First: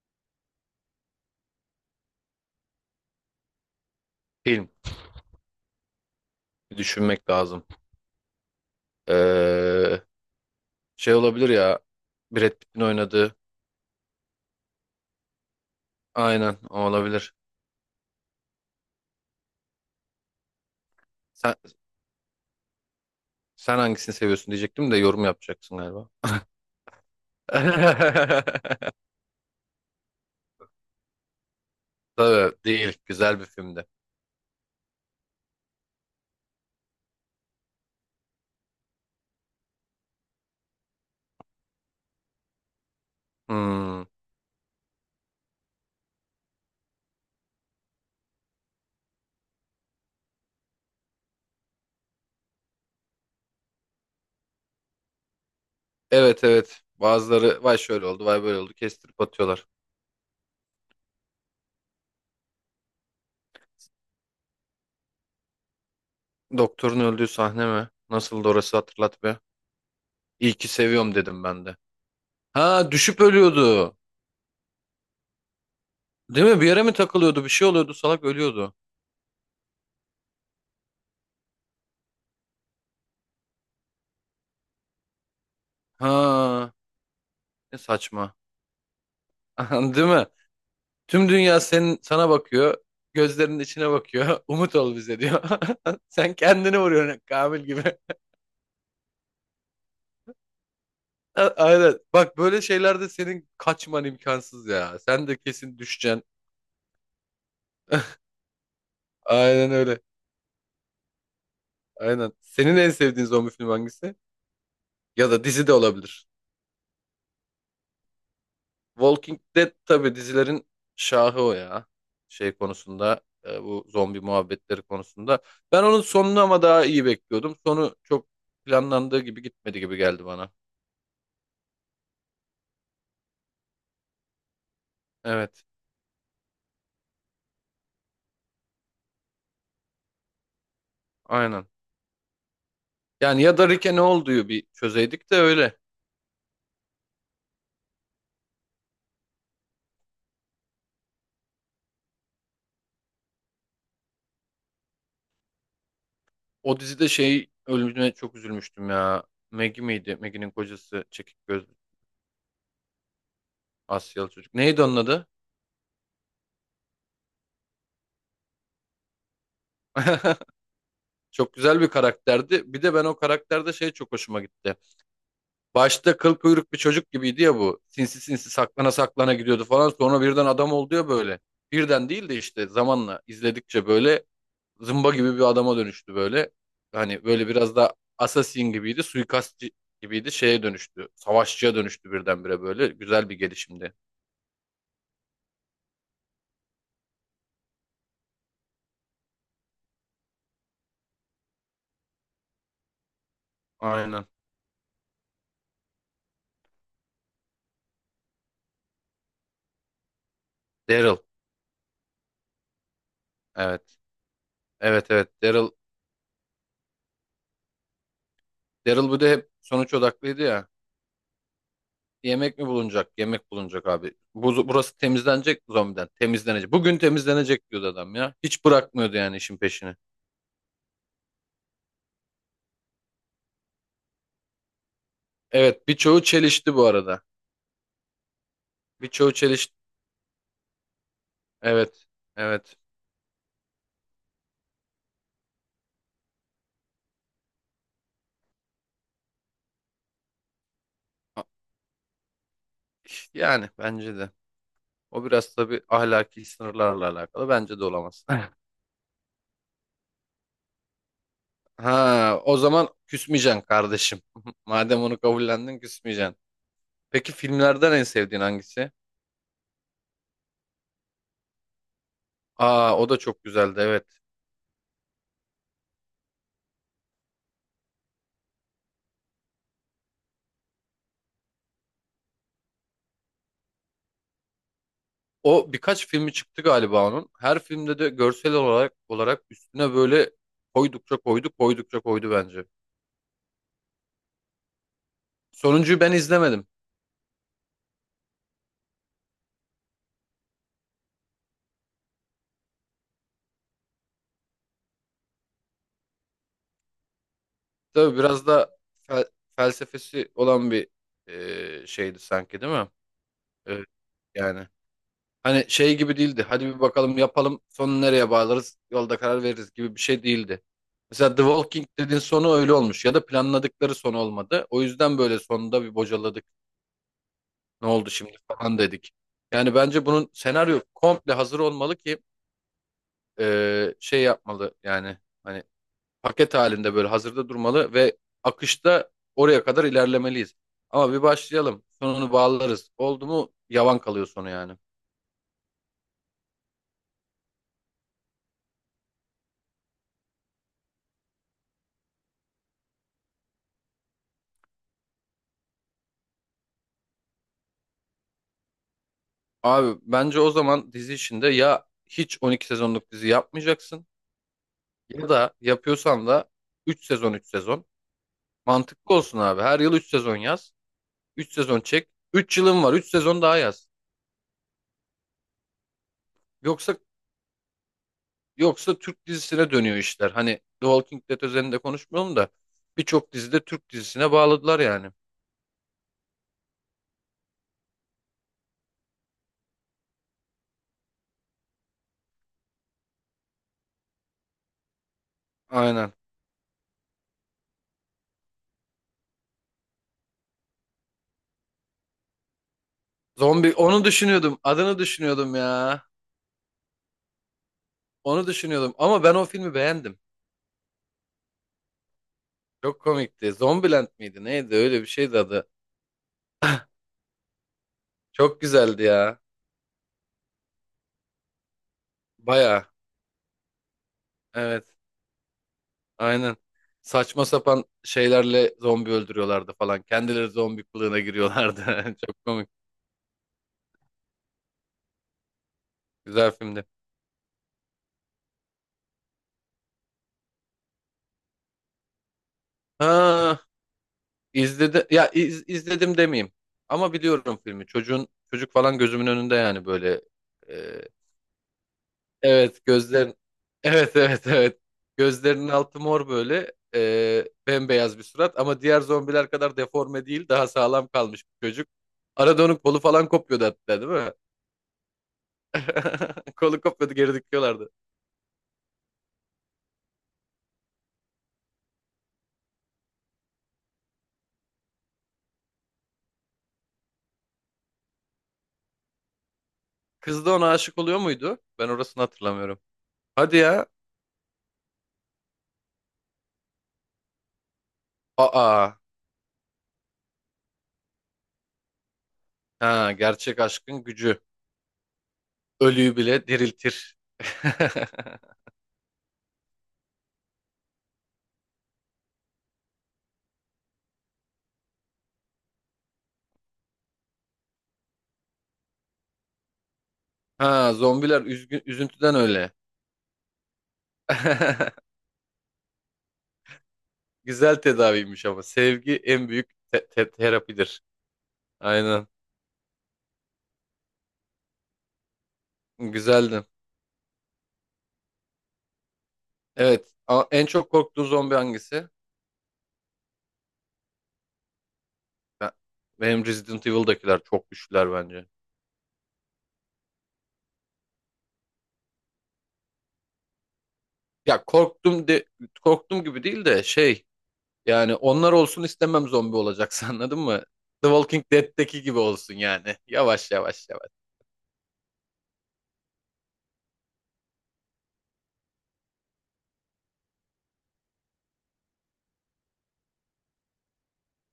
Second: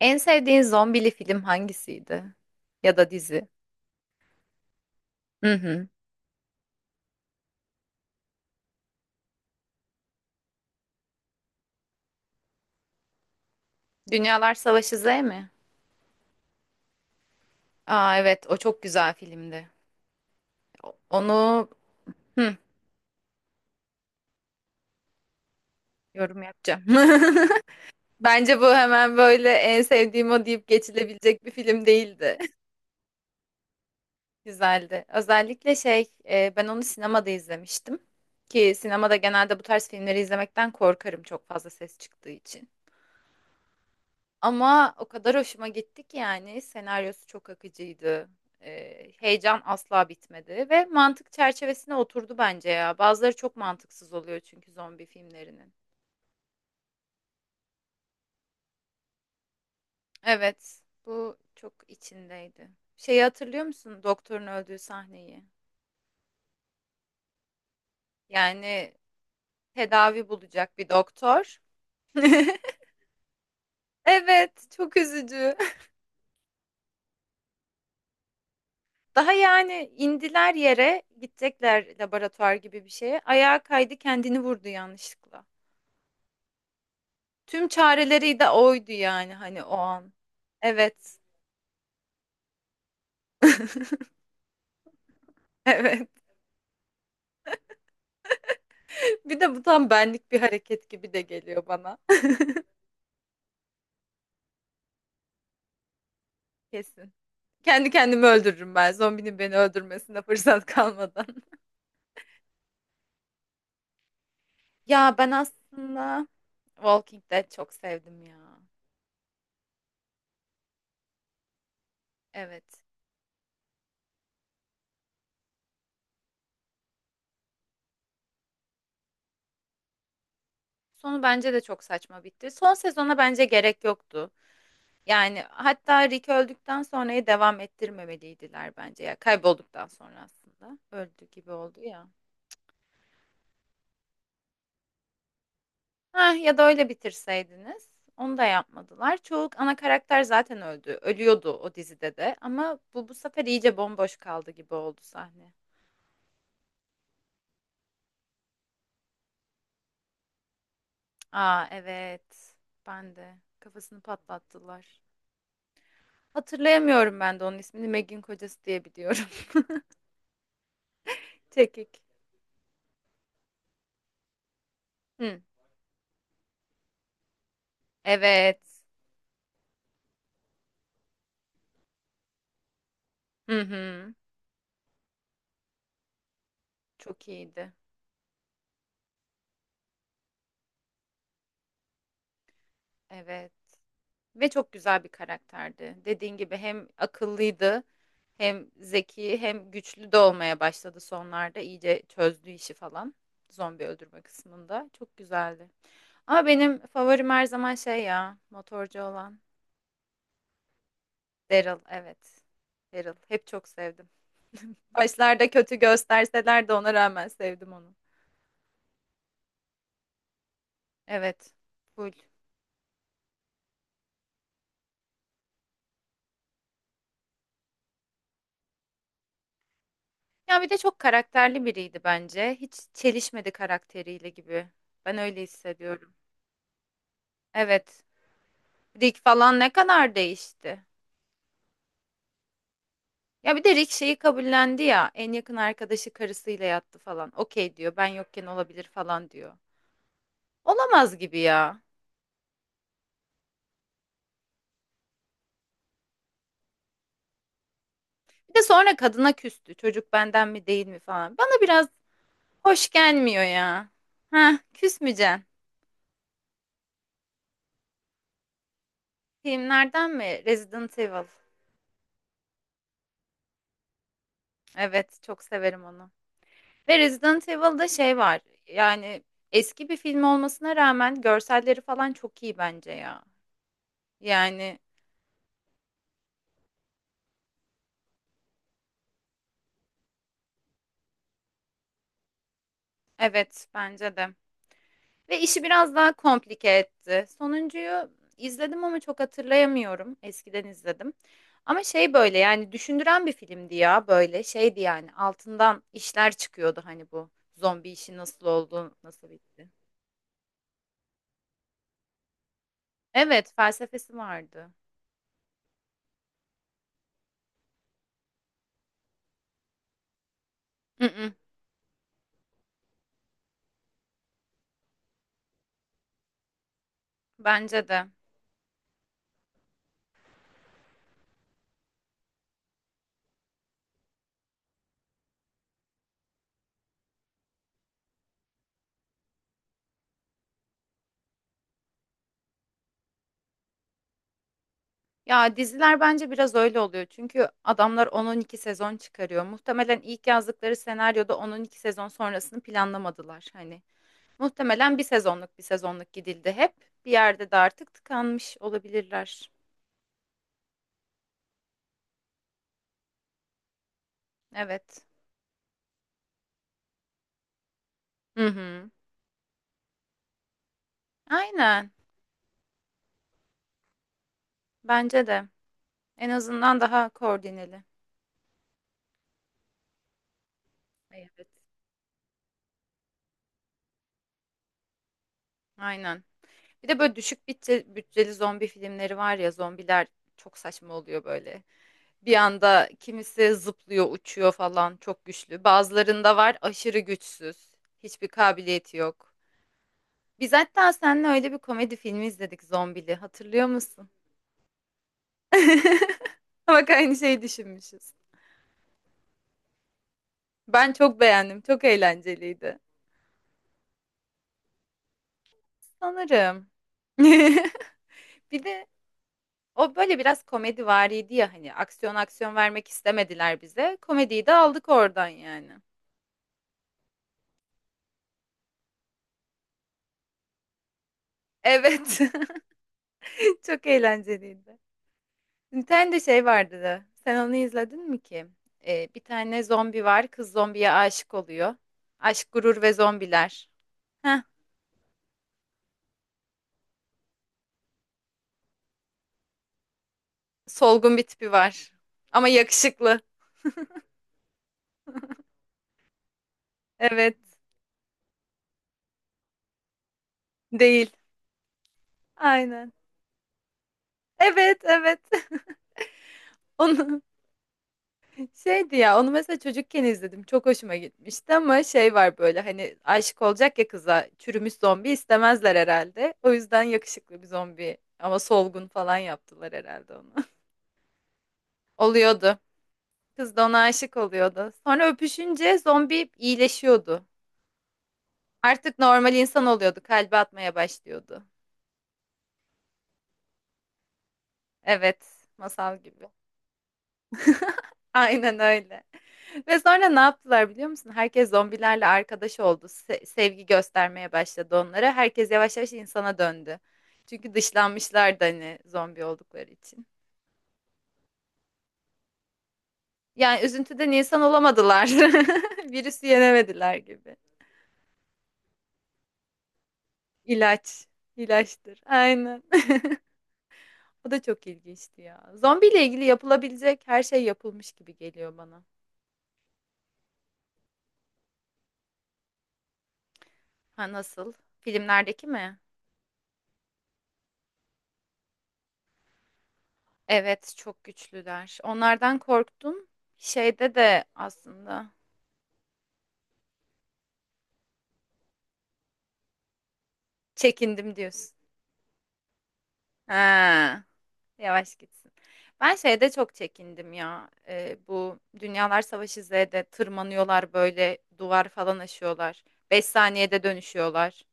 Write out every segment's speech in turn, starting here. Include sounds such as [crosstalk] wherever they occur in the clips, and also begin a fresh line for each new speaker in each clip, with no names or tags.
En sevdiğin zombili film hangisiydi? Ya da dizi?
Film.
Hı hı.
Bir düşünmek lazım. Ee, şey olabilir ya. Brad Pitt'in oynadığı.
Dünyalar Savaşı Z mi?
Aynen o olabilir.
Aa evet o çok güzel filmdi.
Sen,
Onu, hı,
sen hangisini seviyorsun diyecektim de yorum yapacaksın galiba.
yorum yapacağım. [laughs] Bence
[laughs]
bu hemen böyle en sevdiğim o deyip geçilebilecek bir film değildi. [laughs]
Tabii değil. Güzel bir filmdi.
Güzeldi. Özellikle şey, ben onu sinemada izlemiştim. Ki sinemada genelde bu tarz filmleri izlemekten korkarım çok fazla ses çıktığı için.
Hmm.
Ama o kadar hoşuma gitti ki yani senaryosu çok akıcıydı. Heyecan asla bitmedi ve mantık çerçevesine oturdu bence ya. Bazıları çok mantıksız oluyor çünkü zombi filmlerinin.
Evet evet. Bazıları vay şöyle oldu vay böyle oldu kestirip atıyorlar.
Evet, bu çok içindeydi. Şeyi hatırlıyor musun? Doktorun öldüğü sahneyi.
Doktorun öldüğü sahne mi? Nasıldı orası,
Yani
hatırlat be.
tedavi
İyi ki
bulacak bir
seviyorum dedim
doktor.
ben de.
[laughs]
Ha, düşüp ölüyordu.
Evet, çok üzücü.
Değil mi? Bir yere mi takılıyordu? Bir şey oluyordu. Salak ölüyordu.
Daha yani indiler yere, gidecekler laboratuvar gibi bir şeye. Ayağa kaydı, kendini vurdu yanlışlıkla.
Ha,
Tüm
ne saçma.
çareleri de oydu yani hani
[laughs]
o
Değil
an.
mi?
Evet. [laughs]
Tüm dünya senin, sana bakıyor. Gözlerinin içine bakıyor. [laughs] Umut ol bize diyor.
Evet.
[laughs] Sen kendini vuruyorsun Kamil gibi. [laughs]
Bir de bu tam benlik bir hareket gibi de
A-
geliyor bana.
Aynen. Bak, böyle şeylerde senin kaçman imkansız ya. Sen de kesin düşeceksin.
[laughs] Kesin. Kendi kendimi öldürürüm ben. Zombinin beni
Aynen öyle.
öldürmesine fırsat kalmadan. [laughs]
Aynen. Senin en sevdiğin zombi filmi hangisi?
Ya ben
Ya da dizi de
aslında
olabilir.
Walking Dead çok sevdim ya.
Walking Dead tabii dizilerin şahı o ya. Şey
Evet.
konusunda, bu zombi muhabbetleri konusunda. Ben onun sonunu ama daha iyi bekliyordum. Sonu çok planlandığı gibi gitmedi gibi geldi bana.
Sonu bence de çok saçma bitti. Son sezona bence gerek yoktu. Yani
Evet,
hatta Rick öldükten sonrayı devam ettirmemeliydiler bence ya. Kaybolduktan sonra aslında. Öldü gibi
aynen.
oldu ya.
Yani ya da Rick'e ne olduğu bir çözeydik de öyle.
Heh, ya da öyle bitirseydiniz. Onu da yapmadılar. Çoğu ana karakter zaten öldü. Ölüyordu o dizide de. Ama bu sefer iyice bomboş kaldı gibi oldu sahne.
O dizide şey ölümüne çok üzülmüştüm ya. Maggie miydi? Maggie'nin kocası, çekik
Aa
gözlü
evet. Ben de. Kafasını
Asyalı çocuk. Neydi onun
patlattılar.
adı?
Hatırlayamıyorum ben de onun ismini. Meg'in kocası diye biliyorum. [laughs]
[laughs] Çok güzel bir
Çekik.
karakterdi. Bir de ben o karakterde şey çok hoşuma gitti.
Hı.
Başta kıl kuyruk bir çocuk gibiydi ya bu. Sinsi sinsi
Evet.
saklana saklana gidiyordu falan. Sonra birden adam oldu ya böyle. Birden değil de işte zamanla
Hı
izledikçe
hı.
böyle zımba gibi bir adama dönüştü böyle. Hani
Çok
böyle
iyiydi.
biraz da assassin gibiydi, suikastçı gibiydi, şeye dönüştü. Savaşçıya dönüştü birdenbire böyle. Güzel bir
Evet.
gelişimdi.
Ve çok güzel bir karakterdi. Dediğin gibi hem akıllıydı, hem zeki, hem güçlü de olmaya başladı sonlarda. İyice çözdü işi falan. Zombi öldürme
Aynen.
kısmında. Çok güzeldi. Ama benim favorim her zaman şey ya, motorcu olan
Daryl.
Daryl. Evet. Daryl. Hep çok
Evet.
sevdim.
Evet evet.
Başlarda
Daryl.
kötü gösterseler de ona rağmen sevdim onu.
Daryl bu da hep sonuç odaklıydı ya.
Evet. Full.
Yemek mi bulunacak? Yemek bulunacak abi. Bu, burası temizlenecek mi zombiden? Temizlenecek. Bugün temizlenecek diyordu adam ya. Hiç bırakmıyordu yani işin peşini.
Ya bir de çok karakterli biriydi bence. Hiç çelişmedi karakteriyle gibi. Ben öyle
Evet,
hissediyorum.
birçoğu çelişti bu arada.
Evet. Rick
Birçoğu
falan ne
çelişti.
kadar değişti.
Evet. Evet.
Ya bir de Rick şeyi kabullendi ya. En yakın arkadaşı karısıyla yattı falan. Okey diyor. Ben yokken olabilir falan diyor. Olamaz gibi ya.
Yani bence de. O biraz tabii ahlaki sınırlarla alakalı. Bence de olamaz. [laughs]
Bir de sonra kadına küstü. Çocuk benden mi değil mi falan. Bana biraz
Ha, o
hoş
zaman
gelmiyor
küsmeyeceksin
ya.
kardeşim. [laughs]
Heh,
Madem onu
küsmeyeceksin.
kabullendin, küsmeyeceksin. Peki, filmlerden en sevdiğin hangisi?
Filmlerden mi? Resident Evil.
Aa, o da çok güzeldi, evet.
Evet, çok severim onu. Ve Resident Evil'da şey var. Yani eski bir film olmasına rağmen görselleri falan çok iyi bence ya. Yani
O birkaç filmi çıktı galiba onun. Her filmde de görsel olarak üstüne böyle koydukça koydu, koydukça koydu bence.
evet bence de. Ve işi biraz
Sonuncuyu
daha
ben izlemedim.
komplike etti. Sonuncuyu izledim ama çok hatırlayamıyorum. Eskiden izledim. Ama şey böyle yani düşündüren bir filmdi ya böyle şeydi yani altından işler çıkıyordu hani bu zombi işi
Tabii
nasıl
biraz da
oldu nasıl bitti.
felsefesi olan bir şeydi sanki, değil mi?
Evet
Evet,
felsefesi
yani.
vardı.
Hani şey gibi değildi. Hadi bir bakalım yapalım, sonu nereye bağlarız yolda karar veririz gibi bir şey değildi.
Mm-mm,
Mesela The Walking Dead'in sonu öyle olmuş, ya da planladıkları son olmadı. O yüzden böyle sonunda bir bocaladık.
bence
Ne
de.
oldu şimdi falan dedik. Yani bence bunun senaryo komple hazır olmalı ki şey yapmalı, yani hani paket halinde böyle hazırda durmalı ve akışta oraya kadar ilerlemeliyiz. Ama bir başlayalım sonunu bağlarız, oldu mu yavan kalıyor sonu yani.
Ya diziler bence biraz öyle oluyor. Çünkü adamlar 10-12 sezon çıkarıyor. Muhtemelen ilk yazdıkları senaryoda 10-12 sezon sonrasını planlamadılar. Hani muhtemelen bir sezonluk bir sezonluk gidildi hep. Bir yerde de artık tıkanmış olabilirler.
Abi bence o zaman dizi içinde ya hiç 12 sezonluk dizi yapmayacaksın,
Evet.
ya da yapıyorsan da 3 sezon 3 sezon.
Hı hı.
Mantıklı olsun abi. Her yıl 3 sezon yaz. Üç sezon
Aynen.
çek. Üç yılın var. Üç sezon daha yaz.
Bence de. En azından
Yoksa
daha koordineli.
yoksa Türk dizisine dönüyor işler. Hani The Walking Dead
Evet.
özelinde konuşmuyorum da, birçok dizide Türk dizisine bağladılar yani.
Aynen. Bir de böyle düşük bütçe, bütçeli zombi filmleri var ya zombiler çok saçma oluyor böyle. Bir anda kimisi zıplıyor, uçuyor falan çok güçlü.
Aynen.
Bazılarında var aşırı güçsüz. Hiçbir kabiliyeti yok. Biz hatta seninle öyle bir komedi filmi izledik zombili. Hatırlıyor
Zombi, onu
musun?
düşünüyordum. Adını düşünüyordum ya.
[laughs] [laughs] Bak aynı şeyi düşünmüşüz.
Onu düşünüyordum ama ben o filmi beğendim.
Ben çok beğendim. Çok eğlenceliydi.
Çok komikti. Zombieland miydi? Neydi? Öyle bir şeydi adı.
Sanırım.
[laughs]
[laughs]
Çok
Bir de
güzeldi ya.
o böyle biraz komedi komedivariydi ya hani aksiyon aksiyon
Baya.
vermek istemediler bize. Komediyi de
Evet.
aldık oradan yani.
Aynen. Saçma sapan şeylerle zombi öldürüyorlardı falan. Kendileri zombi kılığına giriyorlardı.
Evet.
[laughs] Çok komik.
[laughs] Çok eğlenceliydi. Bir tane de şey
Güzel
vardı
filmdi.
da. Sen onu izledin mi ki? Bir tane zombi var. Kız zombiye aşık oluyor. Aşk, gurur ve
Ha,
zombiler. Heh,
izledi ya, izledim demeyeyim. Ama biliyorum filmi. Çocuğun, çocuk falan gözümün önünde yani böyle. e,
solgun bir tipi var. Ama
evet,
yakışıklı.
gözlerin. [laughs] Evet evet evet. Gözlerinin altı mor böyle.
Evet.
Bembeyaz bir surat ama diğer zombiler kadar deforme değil. Daha sağlam
Değil.
kalmış bir çocuk. Arada onun
Aynen.
kolu falan kopuyordu hatta, değil mi?
Evet, evet. [laughs]
[laughs] Kolu kopuyordu,
Onu
geri dikiyorlardı.
şeydi ya, onu mesela çocukken izledim. Çok hoşuma gitmişti ama şey var böyle hani aşık olacak ya kıza. Çürümüş zombi istemezler herhalde. O yüzden yakışıklı bir zombi ama solgun falan yaptılar herhalde onu.
Kız da ona aşık oluyor muydu? Ben
[laughs]
orasını
Oluyordu.
hatırlamıyorum.
Kız
Hadi
da ona
ya.
aşık oluyordu. Sonra öpüşünce zombi iyileşiyordu.
Aa.
Artık normal insan oluyordu. Kalbi atmaya başlıyordu.
Ha, gerçek aşkın gücü.
Evet, masal
Ölüyü
gibi.
bile diriltir. [laughs]
Aynen öyle. Ve sonra ne yaptılar biliyor musun? Herkes zombilerle arkadaş oldu. Sevgi göstermeye başladı onlara. Herkes yavaş yavaş insana döndü. Çünkü dışlanmışlardı hani zombi oldukları için.
Ha, zombiler üzgün, üzüntüden öyle.
Yani üzüntüden insan olamadılar.
[laughs]
[laughs] Virüsü yenemediler gibi.
Güzel tedaviymiş ama. Sevgi en büyük terapidir.
İlaç. İlaçtır.
Aynen.
Aynen. [laughs] O da çok ilginçti ya. Zombiyle ilgili
Güzeldi.
yapılabilecek her şey yapılmış gibi geliyor bana.
Evet. En çok korktuğun zombi hangisi?
Ha nasıl? Filmlerdeki
Ben-
mi?
benim Resident Evil'dakiler çok güçlüler bence.
Evet, çok güçlüler. Onlardan korktum. Şeyde de
Ya,
aslında
korktum de korktum gibi değil de şey. Yani onlar olsun istemem, zombi olacaksa. [laughs] Anladın mı? The
çekindim
Walking
diyorsun.
Dead'teki gibi olsun yani. Yavaş yavaş
Ha,
yavaş.
yavaş gitsin. Ben şeyde çok çekindim ya. Bu Dünyalar Savaşı Z'de tırmanıyorlar böyle duvar falan aşıyorlar. 5 saniyede dönüşüyorlar.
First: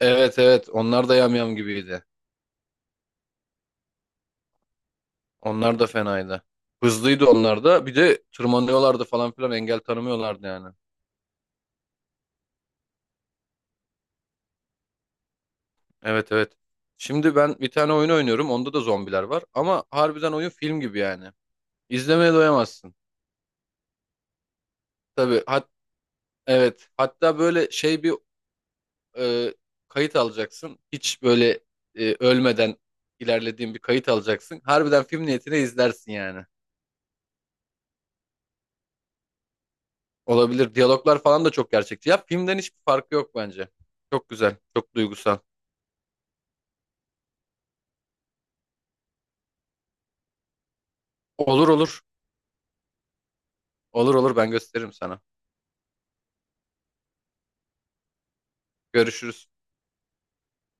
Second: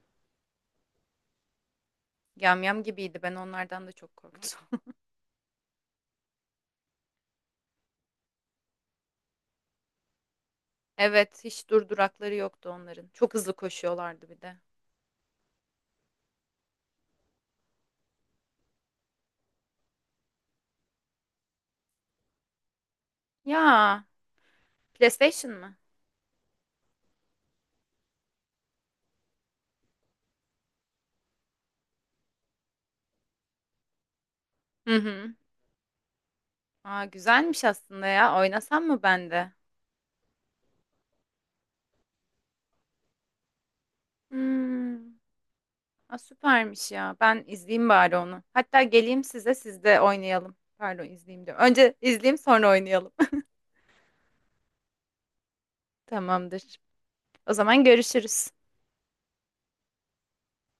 Evet evet, onlar da yamyam gibiydi.
Yamyam gibiydi. Ben onlardan da çok korktum. [laughs]
Onlar da fenaydı. Hızlıydı onlar da. Bir de tırmanıyorlardı falan filan, engel tanımıyorlardı yani.
Evet, hiç durdurakları yoktu onların. Çok hızlı koşuyorlardı bir de.
Evet evet. Şimdi ben bir tane oyun oynuyorum. Onda da zombiler var. Ama harbiden oyun film gibi yani. İzlemeye doyamazsın.
Ya,
Tabii,
PlayStation mı?
evet. Hatta böyle şey bir e, kayıt alacaksın. Hiç böyle ölmeden ilerlediğin bir kayıt alacaksın.
Hı
Harbiden film
hı.
niyetine izlersin yani.
Aa, güzelmiş aslında ya. Oynasam mı ben de?
Olabilir. Diyaloglar falan da çok gerçekçi. Ya filmden hiçbir farkı yok bence. Çok güzel, çok
Hmm.
duygusal.
Aa, süpermiş ya. Ben izleyeyim bari onu. Hatta geleyim size siz de oynayalım. Pardon izleyeyim diyorum.
Olur
Önce
olur.
izleyeyim sonra oynayalım.
Olur olur, ben gösteririm sana.
[laughs] Tamamdır. O zaman görüşürüz.
Görüşürüz.